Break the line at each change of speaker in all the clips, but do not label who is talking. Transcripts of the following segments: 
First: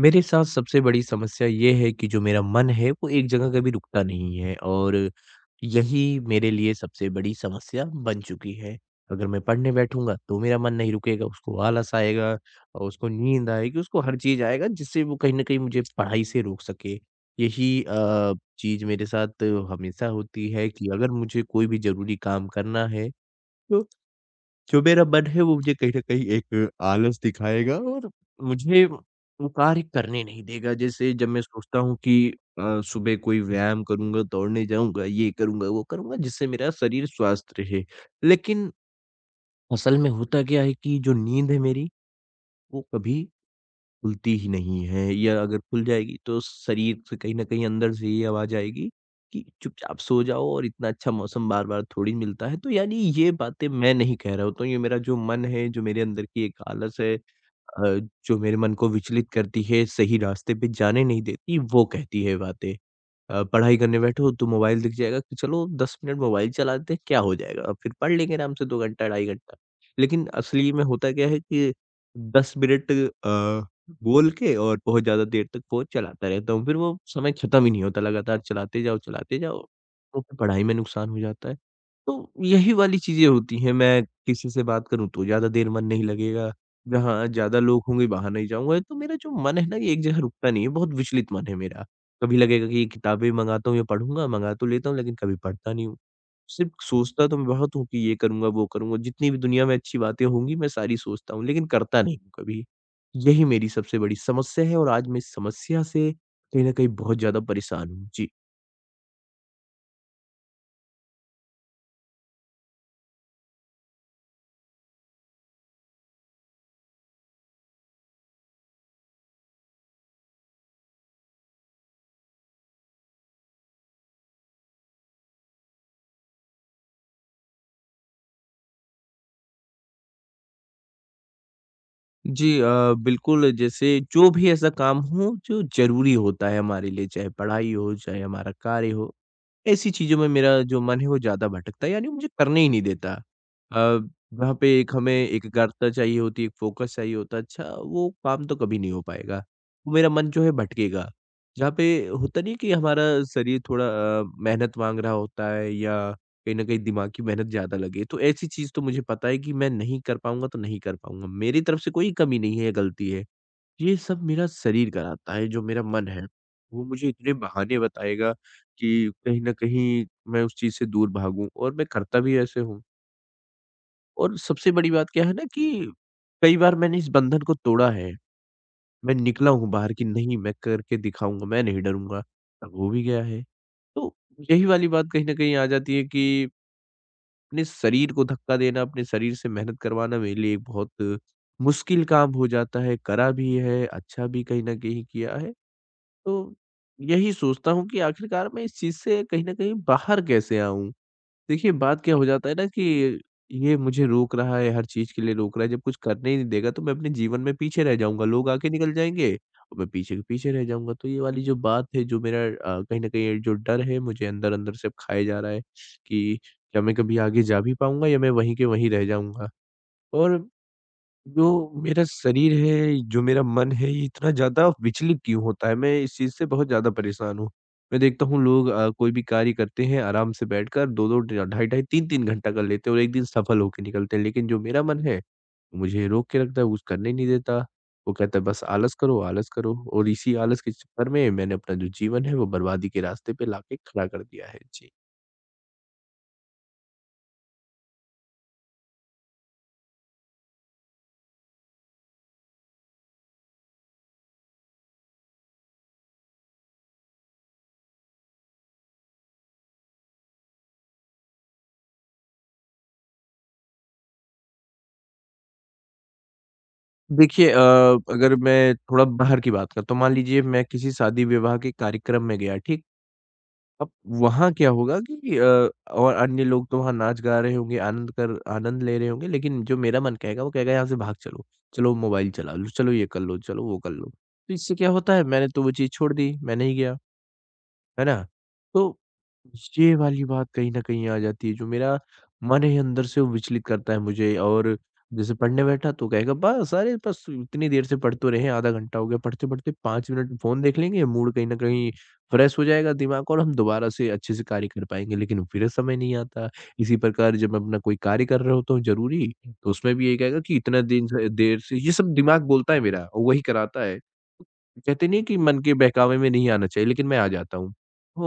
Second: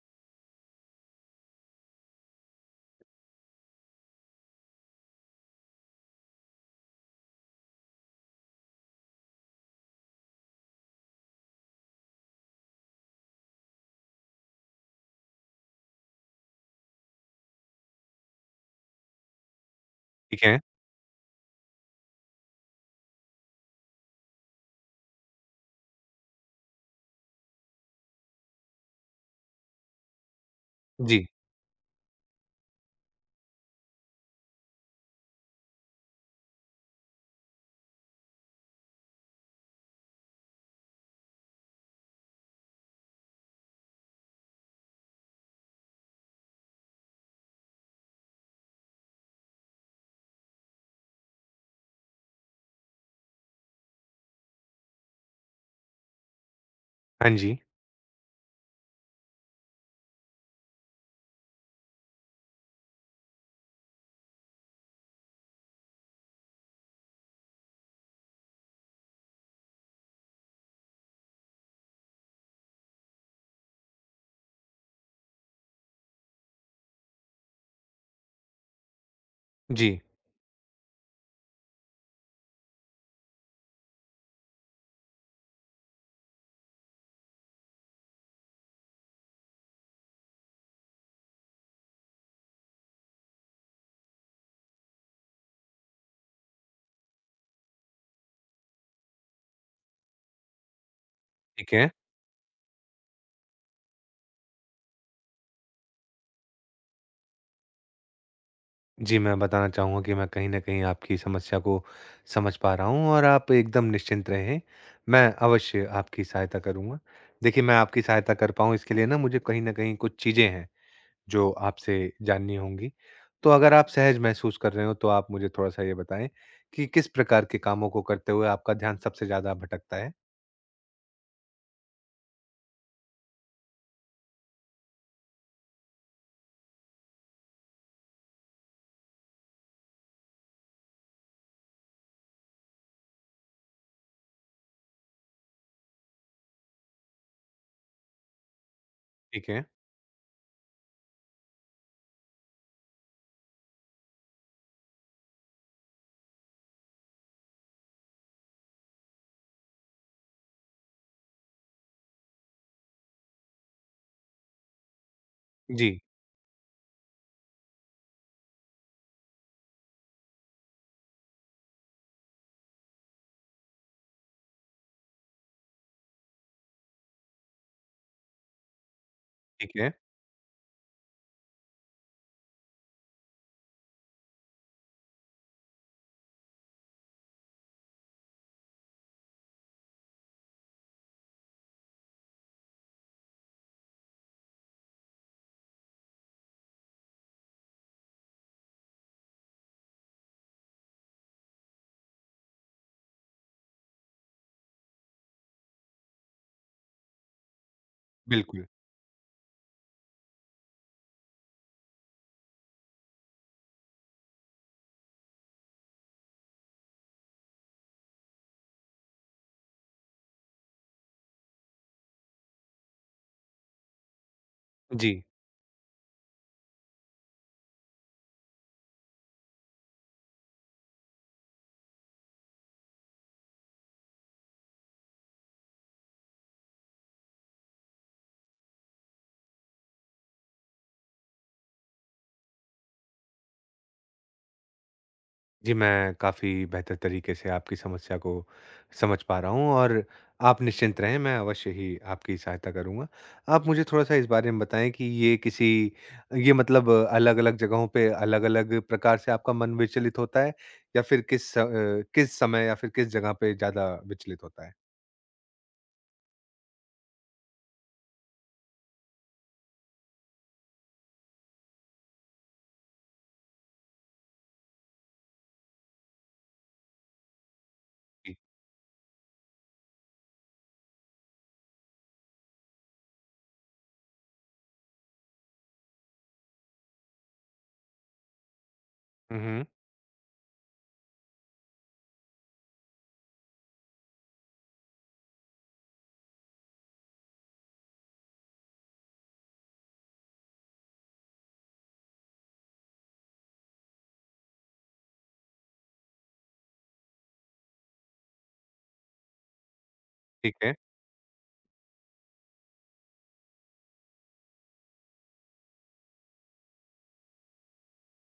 मेरे साथ सबसे बड़ी समस्या ये है कि जो मेरा मन है वो एक जगह कभी रुकता नहीं है और यही मेरे लिए सबसे बड़ी समस्या बन चुकी है। अगर मैं पढ़ने बैठूँगा तो मेरा मन नहीं रुकेगा, उसको आलस आएगा और उसको नींद आएगी, उसको हर चीज़ आएगा जिससे वो कहीं न कहीं मुझे पढ़ाई से रोक सके। यही चीज़ मेरे साथ हमेशा
ठीक
होती
है।
है कि अगर मुझे कोई भी ज़रूरी काम करना है तो जो मेरा मन है वो मुझे कहीं न कहीं एक आलस दिखाएगा और मुझे वो कार्य करने नहीं देगा। जैसे
जी।
जब मैं सोचता हूँ कि सुबह कोई व्यायाम करूँगा, दौड़ने जाऊँगा, ये करूँगा, वो करूँगा जिससे मेरा शरीर स्वस्थ रहे। लेकिन असल में होता क्या है कि जो नींद है मेरी, वो कभी खुलती ही नहीं है या अगर खुल जाएगी तो शरीर से कहीं न कहीं अंदर से ये आवाज़ आएगी कि चुपचाप सो जाओ और इतना अच्छा मौसम बार-बार थोड़ी मिलता है। तो यानी ये बातें मैं नहीं कह रहा हूँ, तो ये मेरा जो मन है, जो मेरे अंदर की एक आलस है
हाँ जी।
अ, जो मेरे मन को विचलित करती है, सही रास्ते पे जाने नहीं देती, वो कहती है बातें। पढ़ाई करने बैठो तो मोबाइल दिख जाएगा कि चलो 10 मिनट मोबाइल चलाते हैं क्या हो जाएगा, अब फिर पढ़ लेंगे आराम से 2 घंटा, ढाई घंटा। लेकिन असली में होता क्या है कि 10 मिनट बोल के और बहुत ज़्यादा देर तक फ़ोन चलाता रहता हूँ, फिर वो समय खत्म ही नहीं होता, लगातार चलाते जाओ,
जी,
तो फिर पढ़ाई में नुकसान हो जाता है। तो यही वाली चीज़ें होती हैं, मैं किसी से बात करूँ तो ज़्यादा देर मन नहीं लगेगा, जहाँ ज़्यादा लोग होंगे वहाँ नहीं जाऊँगा, तो मेरा जो मन है ना ये एक जगह रुकता नहीं है, बहुत विचलित मन है मेरा। कभी लगेगा कि ये किताबें मँगाता हूँ या पढ़ूँगा, मँगा तो लेता हूँ लेकिन कभी पढ़ता नहीं हूँ। सिर्फ़ सोचता तो मैं बहुत हूँ कि ये करूँगा, वो करूँगा, जितनी भी दुनिया में अच्छी बातें होंगी मैं सारी सोचता हूँ लेकिन
ठीक है।
करता नहीं हूँ कभी। यही मेरी सबसे बड़ी समस्या है और आज मैं इस समस्या से कहीं न कहीं बहुत ज़्यादा परेशान हूँ। जी।
जी, मैं बताना चाहूँगा कि मैं कहीं न कहीं आपकी समस्या को समझ पा रहा हूँ, और आप एकदम निश्चिंत रहें, मैं अवश्य आपकी सहायता करूँगा। देखिए, मैं आपकी सहायता कर पाऊँ, इसके लिए ना मुझे कहीं न कहीं कुछ चीज़ें हैं, जो आपसे जाननी होंगी। तो अगर आप सहज महसूस कर रहे हो, तो आप मुझे थोड़ा-सा ये बताएँ कि किस प्रकार के कामों को करते हुए आपका ध्यान सबसे ज़्यादा भटकता है?
जी बिल्कुल जैसे जो भी ऐसा काम हो जो ज़रूरी होता है हमारे लिए, चाहे पढ़ाई हो, चाहे हमारा कार्य हो। ऐसी चीज़ों में मेरा जो मन है वो ज़्यादा भटकता है यानी मुझे करने ही नहीं देता। अ, वहाँ पे एक हमें एकाग्रता चाहिए होती है, एक फ़ोकस चाहिए होता है। अच्छा वो काम तो कभी नहीं हो पाएगा।
ठीक है।
वो मेरा मन जो है भटकेगा। जहाँ पे होता नहीं है कि हमारा शरीर थोड़ा मेहनत माँग रहा होता है या कहीं न कहीं दिमाग की मेहनत ज़्यादा लगे। तो ऐसी चीज़ तो मुझे पता है कि मैं नहीं कर पाऊँगा तो नहीं कर पाऊँगा। मेरी तरफ से कोई कमी नहीं है या गलती है। ये सब मेरा शरीर कराता है, जो मेरा
जी,
मन है, वो मुझे इतने बहाने बताएगा कि कहीं न कहीं मैं उस चीज़ से दूर भागूँ और मैं करता भी ऐसे हूँ। और सबसे बड़ी बात क्या है ना कि कई बार मैंने इस बंधन को तोड़ा है, मैं निकला हूँ
ठीक
बाहर
है।
कि नहीं मैं करके दिखाऊँगा, मैं नहीं डरूँगा, अब हो भी गया है। तो यही वाली बात कहीं न कहीं आ जाती है कि अपने शरीर को धक्का देना, अपने शरीर से मेहनत करवाना मेरे लिए एक बहुत मुश्किल काम हो जाता है, करा भी है, अच्छा भी कहीं न कहीं किया है। तो यही सोचता हूँ कि आखिरकार मैं इस चीज़ से कहीं न कहीं बाहर कैसे आऊँ? देखिए, बात क्या हो जाता है ना कि ये मुझे रोक रहा है, हर चीज़ के लिए रोक रहा है, जब कुछ करने ही नहीं देगा तो मैं अपने जीवन में पीछे रह जाऊँगा। लोग
बिल्कुल।
आगे निकल जाएँगे और मैं पीछे के पीछे रह जाऊँगा। तो ये वाली जो बात है, जो मेरा कहीं न कहीं जो डर है मुझे अंदर-अंदर से अब खाए जा रहा है कि क्या मैं कभी आगे जा भी पाऊँगा या मैं वहीं के वहीं रह जाऊँगा? और जो मेरा शरीर है, जो मेरा मन है, ये इतना ज़्यादा
जी।
विचलित क्यों होता है? मैं इस चीज़ से बहुत ज़्यादा परेशान हूँ। मैं देखता हूँ लोग कोई भी कार्य करते हैं आराम से बैठकर 2-2 ड ढाई-ढाई, 3-3 घंटा कर लेते हैं और एक दिन सफल होके निकलते हैं। लेकिन जो मेरा मन है, वो मुझे रोक के रखता है, कुछ करने ही नहीं देता। वो कहता है बस आलस करो और इसी आलस के चक्कर में मैंने अपना जो जीवन है, वो बर्बादी के रास्ते पे लाके खड़ा कर दिया है। जी।
जी, मैं काफ़ी बेहतर तरीके से आपकी समस्या को समझ पा रहा हूँ, और आप निश्चिंत रहें, मैं अवश्य ही आपकी सहायता करूँगा। आप मुझे थोड़ा-सा इस बारे में बताएँ कि ये मतलब अलग-अलग जगहों पे अलग-अलग प्रकार से आपका मन विचलित होता है, या फिर किस समय या फिर किस जगह पे ज़्यादा विचलित होता है?
देखिए अगर मैं थोड़ा बाहर की बात करता हूँ, मान लीजिए मैं किसी शादी-विवाह के कार्यक्रम में गया, ठीक है? अब वहाँ क्या होगा कि और अन्य लोग तो वहाँ नाच गा रहे होंगे, आनंद
जी।
कर आनंद ले रहे होंगे, लेकिन जो मेरा मन कहेगा वो कहेगा यहाँ से भाग चलो। चलो मोबाइल चला लो, चलो ये कर लो, चलो वो कर लो। तो इससे क्या होता है मैंने तो वो चीज़ छोड़ दी, मैं नहीं गया, है ना? तो
हुँ, हुँ।
ये वाली बात कहीं न कहीं आ जाती है, जो मेरा मन है अंदर से वो विचलित करता है मुझे और जैसे पढ़ने बैठा तो कहेगा बस अरे बस इतनी देर से पढ़ तो रहे हैं, आधा घंटा हो गया, पढ़ते-पढ़ते 5 मिनट फ़ोन देख लेंगे, मूड कहीं न कहीं फ्रेश हो जाएगा दिमाग और हम दोबारा से अच्छे से कार्य कर पाएँगे, लेकिन फिर समय नहीं आता। इसी प्रकार जब मैं अपना कोई कार्य कर रहा होता हूँ ज़रूरी, तो उसमें भी यही कहेगा कि
ठीक है।
इतना दिन से देर से ये सब दिमाग बोलता है मेरा, और वही कराता है। कहते नहीं है कि मन के बहकावे में नहीं आना चाहिए, लेकिन मैं आ जाता हूँ।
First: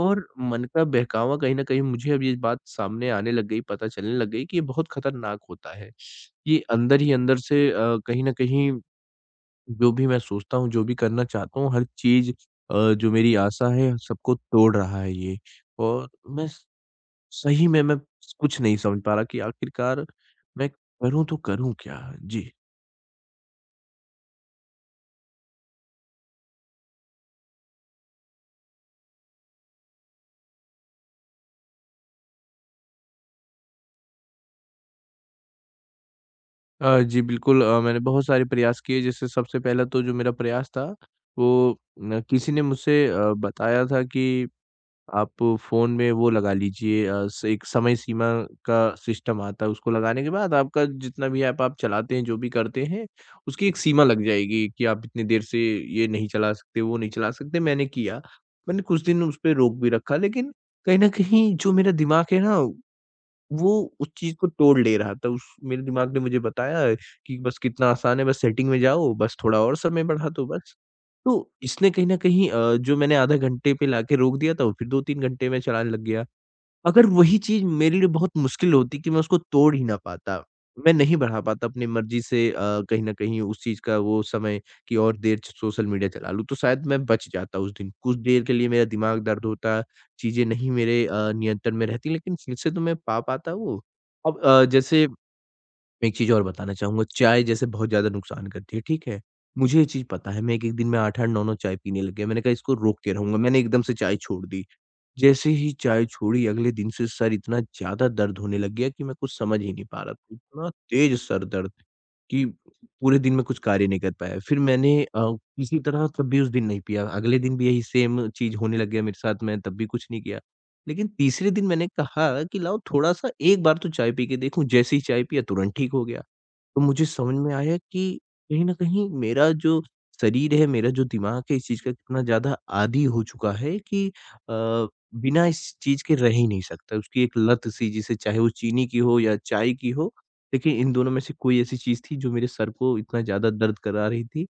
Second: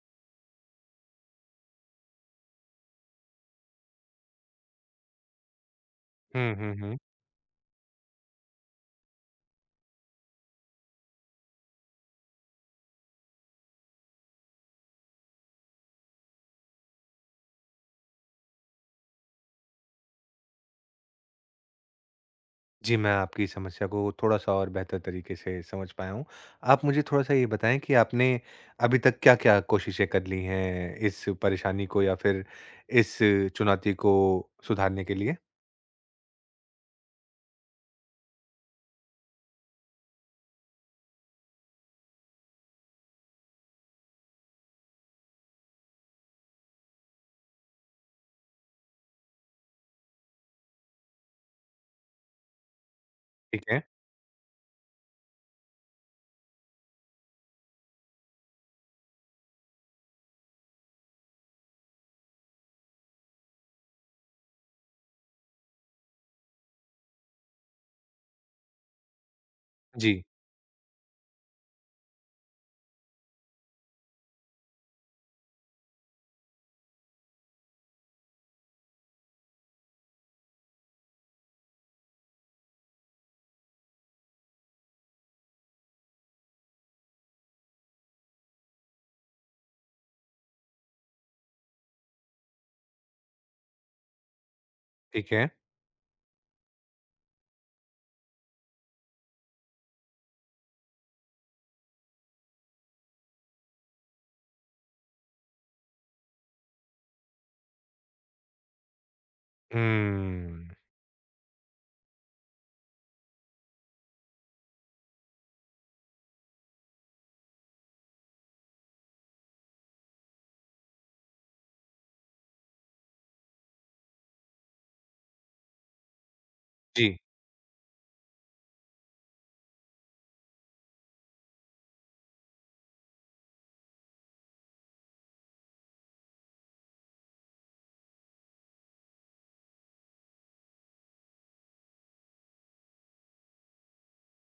और मन का बहकावा कहीं न कहीं मुझे अब ये बात सामने आने लग गई, पता चलने लग गई कि ये बहुत खतरनाक होता है।
हुँ,
ये
हुँ, हुँ।
अंदर ही अंदर से कहीं न कहीं जो भी मैं सोचता हूँ, जो भी करना चाहता हूँ, हर चीज़ जो मेरी आशा है सबको तोड़ रहा है ये। और मैं स सही में मैं कुछ नहीं समझ पा रहा कि आखिरकार मैं करूँ तो करूँ क्या? जी।
जी, मैं आपकी समस्या को थोड़ा-सा और बेहतर तरीके से समझ पाया हूँ। आप मुझे थोड़ा-सा ये बताएँ कि आपने अभी तक क्या-क्या कोशिशें कर ली हैं इस परेशानी को, या फिर इस चुनौती को सुधारने के लिए?
जी बिल्कुल मैंने बहुत सारे प्रयास किए जैसे सबसे पहला तो जो मेरा प्रयास था वो न किसी ने मुझसे बताया था कि आप फ़ोन में वो लगा लीजिए अ, स एक समय सीमा का सिस्टम आता है उसको लगाने के बाद आपका जितना भी ऐप आप चलाते हैं, जो भी करते हैं,
ठीक
उसकी एक
है।
सीमा लग जाएगी कि आप इतनी देर से ये नहीं चला सकते, वो नहीं चला सकते, मैंने किया। मैंने कुछ दिन उसपे रोक भी रखा लेकिन कहीं न कहीं जो मेरा दिमाग है ना वो उस चीज़ को तोड़ ले रहा था, उस मेरे दिमाग ने मुझे बताया है कि बस कितना आसान है, बस सेटिंग में जाओ, बस थोड़ा और समय
जी,
बढ़ा दो बस। तो इसने कहीं न कहीं जो मैंने आधे घंटे पे लाके रोक दिया था, वो फिर 2-3 घंटे में चलाने लग गया। अगर वही चीज़ मेरे लिए बहुत मुश्किल होती कि मैं उसको तोड़ ही ना पाता, मैं नहीं बढ़ा पाता अपनी मर्ज़ी से कहीं न कहीं उस चीज़ का वो समय कि और देर सोशल मीडिया चला लूँ, तो शायद मैं बच जाता उस दिन। कुछ देर के लिए मेरा दिमाग दर्द होता, चीज़ें नहीं मेरे नियंत्रण में रहती, लेकिन फिर से तो मैं पा पाता वो। अब जैसे
ठीक है।
एक चीज़ और बताना चाहूँगा, चाय जैसे बहुत ज़्यादा नुकसान करती है, ठीक है? मुझे ये चीज़ पता है, मैं एक-एक दिन में 8-8, 9-9 चाय पीने लग गया, मैंने कहा इसको रोक के रहूँगा, मैंने एकदम से चाय छोड़ दी। जैसे ही चाय छोड़ी अगले दिन से सर इतना ज़्यादा दर्द होने लग गया कि मैं कुछ समझ ही नहीं पा रहा था।
हुँ।
इतना तेज़ सर दर्द कि पूरे दिन मैं कुछ कार्य नहीं कर पाया। फिर मैंने किसी तरह तब भी उस दिन नहीं पिया। अगले दिन भी यही सेम चीज़ होने लग गया मेरे साथ, मैं तब भी कुछ नहीं किया। लेकिन तीसरे दिन मैंने कहा कि लाओ थोड़ा-सा एक बार तो चाय पी के देखूँ, जैसे ही चाय पिया तुरंत ठीक हो गया। तो मुझे
जी,
समझ में आया कि कहीं न कहीं मेरा जो शरीर है, मेरा जो दिमाग है, इस चीज़ का कितना ज़्यादा आदी हो चुका है कि बिना इस चीज़ के रह ही नहीं सकता। उसकी एक लत सी जिसे चाहे वो चीनी की हो या चाय की हो, लेकिन इन दोनों में से कोई ऐसी चीज़ थी जो मेरे सर को इतना ज़्यादा दर्द करा रही थी।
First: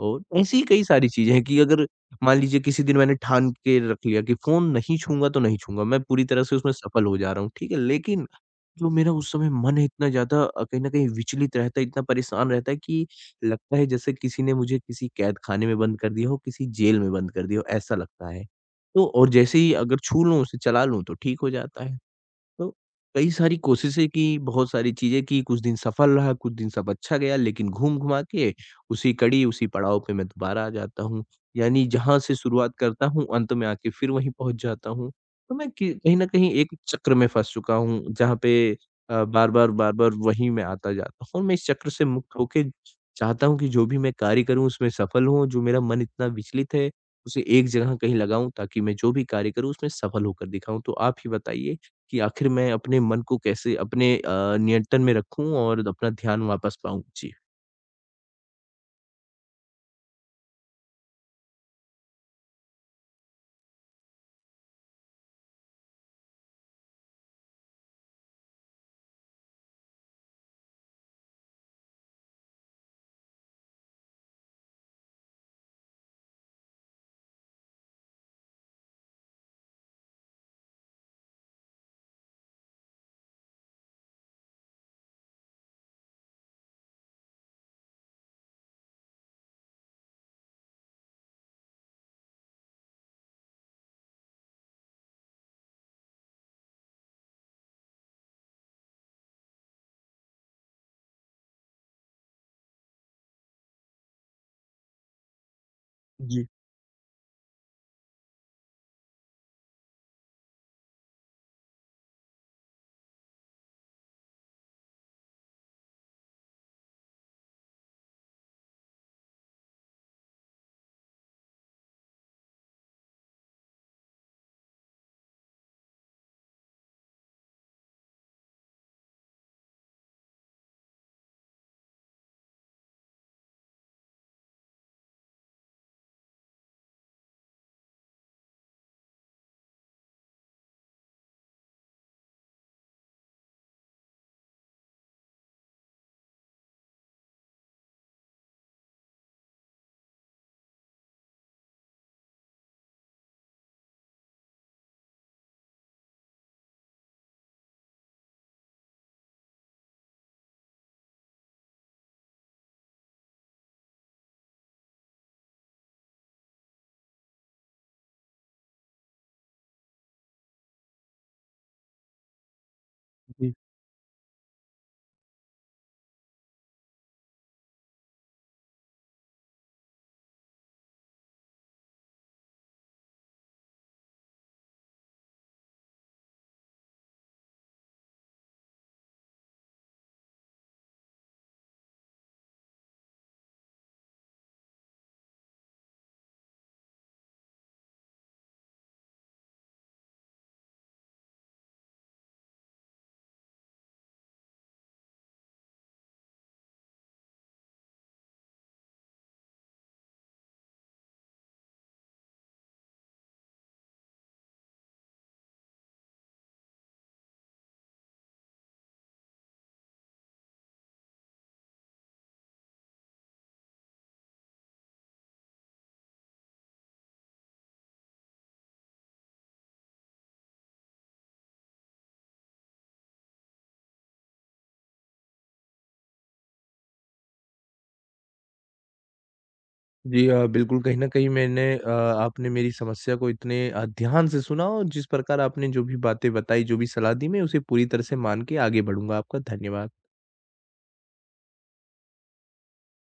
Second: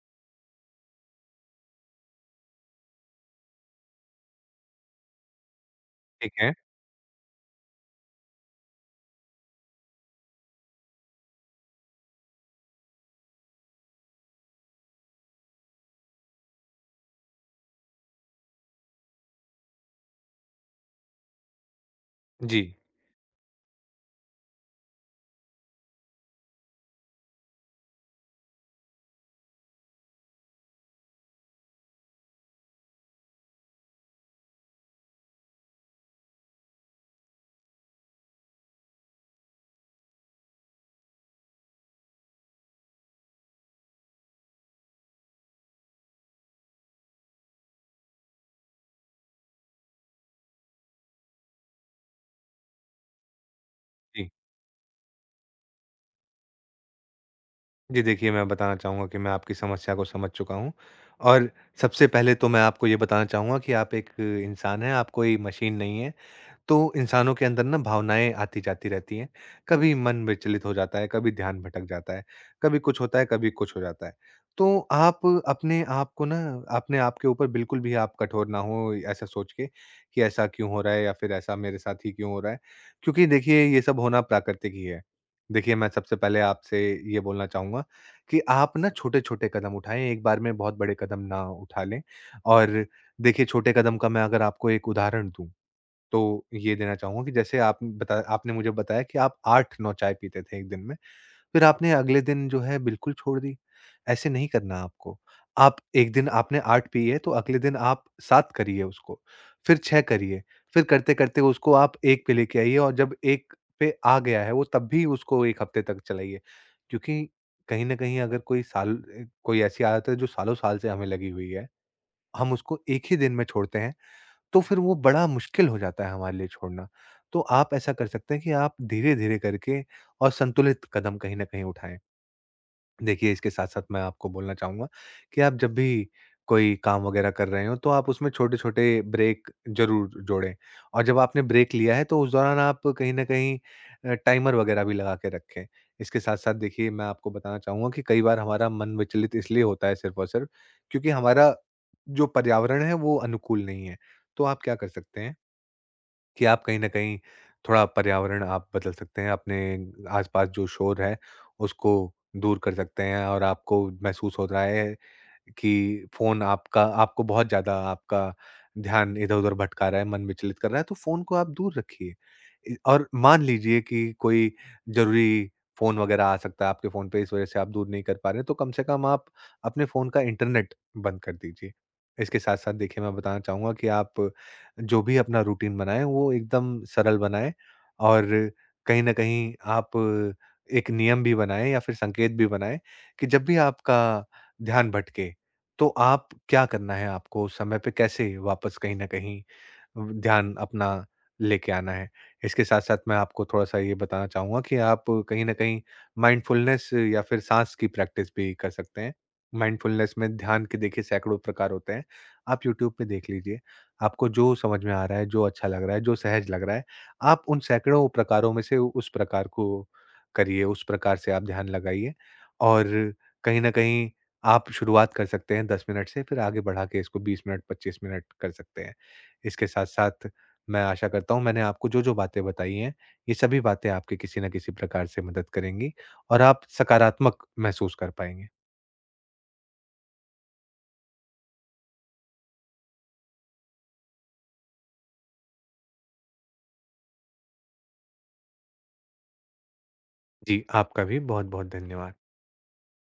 और ऐसी ही कई सारी चीज़ें हैं कि अगर मान लीजिए किसी दिन मैंने ठान के रख लिया कि फ़ोन नहीं छूँगा तो नहीं छूँगा, मैं पूरी
ठीक
तरह
है।
से उसमें सफल हो जा रहा हूँ, ठीक है? लेकिन जो मेरा उस समय मन है इतना ज़्यादा कहीं न कहीं विचलित रहता है, इतना परेशान रहता है कि लगता है जैसे किसी ने मुझे किसी कैद खाने में बंद कर दिया हो, किसी जेल में बंद कर दिया हो, ऐसा लगता है। तो और जैसे ही अगर छू लूँ, उसे चला लूँ तो ठीक हो जाता है।
जी,
तो कई सारी कोशिशें की, बहुत सारी चीज़ें की, कुछ दिन सफल रहा, कुछ दिन सब अच्छा गया, लेकिन घूम-घुमा के उसी कड़ी, उसी पड़ाव पे मैं दोबारा आ जाता हूँ। यानी जहाँ से शुरुआत करता हूँ, अंत में आके फिर वहीं पहुँच जाता हूँ। तो मैं कि कहीं न कहीं एक चक्र में फँस चुका हूँ, जहाँ पे बार-बार, बार-बार वहीं मैं आता जाता हूँ। मैं इस चक्र से मुक्त होके चाहता हूँ कि जो भी मैं कार्य करूँ, उसमें सफल हों। जो मेरा मन इतना विचलित है, उसे एक जगह कहीं लगाऊँ, ताकि मैं जो भी कार्य करूँ, उसमें सफल होकर दिखाऊँ। तो आप ही बताइए कि आखिर मैं अपने मन को कैसे अपने
जी।
नियंत्रण में रखूँ और अपना ध्यान वापस पाऊँ? जी।
जी, देखिए, मैं बताना चाहूँगा कि मैं आपकी समस्या को समझ चुका हूँ। और सबसे पहले तो मैं आपको ये बताना चाहूँगा कि आप एक इंसान हैं, आप कोई मशीन नहीं हैं। तो इंसानों के अंदर ना भावनाएं आती जाती रहती हैं। कभी मन विचलित हो जाता है, कभी ध्यान भटक जाता है, कभी कुछ होता है, कभी कुछ हो जाता है। तो आप अपने आप को ना, अपने आप के ऊपर बिल्कुल भी आप कठोर ना हो, ऐसा सोच के कि ऐसा क्यों हो रहा है, या फिर ऐसा मेरे साथ ही क्यों हो रहा है, क्योंकि देखिए ये सब होना प्राकृतिक ही है। देखिए, मैं सबसे पहले आपसे ये बोलना चाहूंगा कि आप ना छोटे छोटे कदम उठाएं, एक बार में बहुत बड़े कदम ना उठा लें। और देखिए, छोटे कदम का मैं अगर आपको एक उदाहरण दूं, तो ये देना चाहूँगा कि जैसे आप बता आपने मुझे बताया कि आप 8-9 चाय पीते थे 1 दिन में, फिर आपने अगले दिन जो है बिल्कुल छोड़ दी। ऐसे नहीं करना आपको। आप 1 दिन
जी,
आपने 8 पी है, तो अगले दिन आप 7 करिए उसको, फिर 6 करिए, फिर करते-करते उसको आप 1 पे लेके आइए। और जब 1 पे आ गया है वो, तब भी उसको 1 हफ्ते तक चलाइए। क्योंकि कहीं न कहीं अगर कोई ऐसी आदत है जो सालों-साल से हमें लगी हुई है, हम उसको 1 ही दिन में छोड़ते हैं, तो फिर वो बड़ा मुश्किल हो जाता है हमारे लिए छोड़ना। तो आप ऐसा कर सकते हैं कि आप धीरे-धीरे करके और संतुलित कदम कहीं न कहीं उठाएँ। देखिए, इसके साथ-साथ मैं आपको बोलना चाहूँगा कि आप जब भी कोई काम वगैरह कर रहे हों, तो आप उसमें छोटे-छोटे ब्रेक ज़रूर जोड़ें। और जब आपने ब्रेक लिया है, तो उस दौरान आप कहीं न कहीं टाइमर वगैरह भी लगा के रखें। इसके साथ-साथ देखिए, मैं आपको बताना चाहूँगा कि कई बार हमारा मन विचलित इसलिए होता है सिर्फ़ और सिर्फ़, क्योंकि हमारा जो पर्यावरण है, वो अनुकूल नहीं है। तो आप क्या कर सकते हैं कि आप कहीं न कहीं थोड़ा पर्यावरण आप बदल सकते हैं, अपने आस-पास जो शोर है, उसको दूर कर सकते हैं। और आपको महसूस हो रहा है कि फ़ोन आपका आपको बहुत ज़्यादा आपका ध्यान इधर-उधर भटका रहा है, मन विचलित कर रहा है, तो फ़ोन को आप दूर रखिए। इ और मान
जी।
लीजिए कि कोई ज़रूरी फ़ोन वग़ैरह आ सकता है आपके फ़ोन पे, इस वज़ह से आप दूर नहीं कर पा रहे हैं, तो कम से कम आप अपने फ़ोन का इंटरनेट बंद कर दीजिए। इसके साथ-साथ देखिए, मैं बताना चाहूँगा कि आप जो भी अपना रूटीन बनाएँ, वो एकदम सरल बनाएँ। और कहीं न कहीं आप एक नियम भी बनाएँ या फिर संकेत भी बनाएँ कि जब भी आपका ध्यान भटके, तो आप क्या करना है, आपको उस समय पे कैसे वापस कहीं न कहीं ध्यान अपना लेके आना है। इसके साथ-साथ मैं आपको थोड़ा-सा ये बताना चाहूँगा कि आप कहीं न कहीं माइंडफुलनेस या फिर साँस की प्रैक्टिस भी कर सकते हैं। माइंडफुलनेस में ध्यान के देखिए सैकड़ों प्रकार होते हैं। आप यूट्यूब पे देख लीजिए, आपको जो समझ में आ रहा है, जो अच्छा लग रहा है, जो सहज लग रहा है, आप उन सैकड़ों प्रकारों में से उस प्रकार को करिए, उस प्रकार से आप ध्यान लगाइए। और कहीं न कहीं आप शुरुआत कर सकते हैं 10 मिनट से, फिर आगे बढ़ा के इसको 20 मिनट, 25 मिनट कर सकते हैं। इसके साथ-साथ मैं आशा करता हूँ मैंने आपको जो-जो बातें बताई हैं, ये सभी बातें आपकी किसी न किसी प्रकार से मदद करेंगी, और आप सकारात्मक महसूस कर पाएँगे।
जी, बिल्कुल कहीं न कहीं आपने मेरी समस्या को इतने ध्यान से सुना और जिस प्रकार आपने जो भी बातें बताई, जो भी सलाह दी मैं उसे पूरी तरह से मान के आगे बढ़ूँगा। आपका धन्यवाद।
जी, आपका भी बहुत-बहुत धन्यवाद।